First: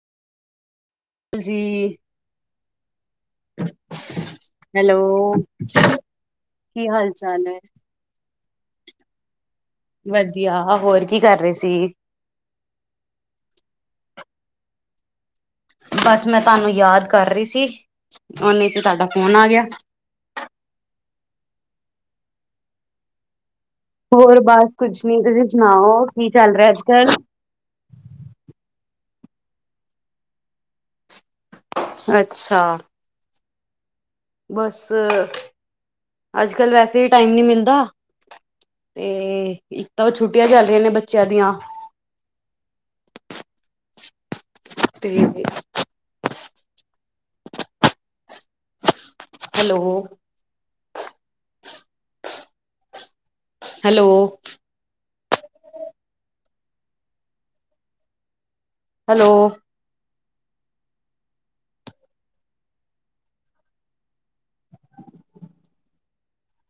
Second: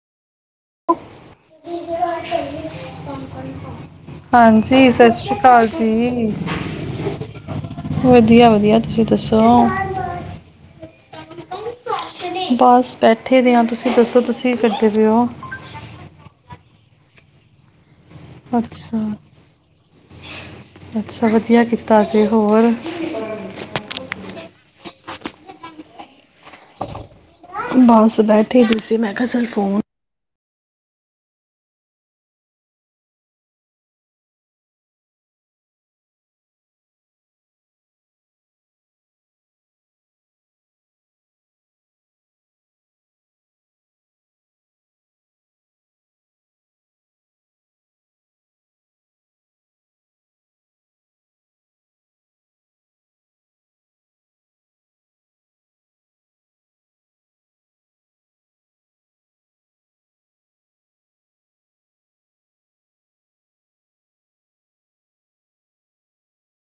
ਜੀ ਹਾਂਜੀ ਸਤਿ ਹੈਲੋ ਸ੍ਰੀ ਅਕਾਲ ਜੀ ਕੀ ਹਾਲ ਚਾਲ ਹੈ ਵਧੀਆ ਵਧੀਆਸੀਂ ਦੱਸੋ ਵਧੀਆ ਹੋਰ ਕੀ ਕਰ ਰਹੇ ਸੀ ਬਸ ਬੈਠੇ ਦੇ ਹਾਂ ਤੁਸੀਂ ਦੱਸੋ ਤੁਸੀਂ ਕੀ ਕਰਦੇ ਪਏ ਹੋ ਬਸ ਮੈਂ ਤੁਹਾਨੂੰ ਯਾਦ ਕਰ ਰਹੀ ਸੀ ਉਹਨੇ ਚ ਅੱਛਾ ਤੁਹਾਡਾ ਫੋਨ ਆ ਗਿਆ ਅੱਛਾ ਵਧੀਆ ਕੀਤਾ ਸੀ ਅਤੇੇ ਹੋਰ ਹੋਰ ਬਸ ਕੁਛ ਨੀ ਤੁਸੀਂ ਸੁਣਾਓ ਕੀ ਚੱਲ ਰਿਹਾ ਅੱਜ ਕੱਲ ਬਸ ਬੈਠੇ ਡ ਸੀ ਮੈਂ ਕਿਹਾ ਚਲ ਫੋਨ ਅੱਛਾ ਬਸ ਅਜ ਕੱਲ ਵੈਸੇ ਟਾਈਮ ਨੀ ਮਿਲਦਾ ਤੇ ਇੱਕ ਤਾਂ ਵ ਛੁੱਟੀਆਂ ਚੱਲ ਰਹੀਆਂ ਨੇ ਬੱਚਿਆਂ ਦੀਆਂ ਤੇ ਹੈਲੋ ਹੈਲੋ ਹੈਲੋ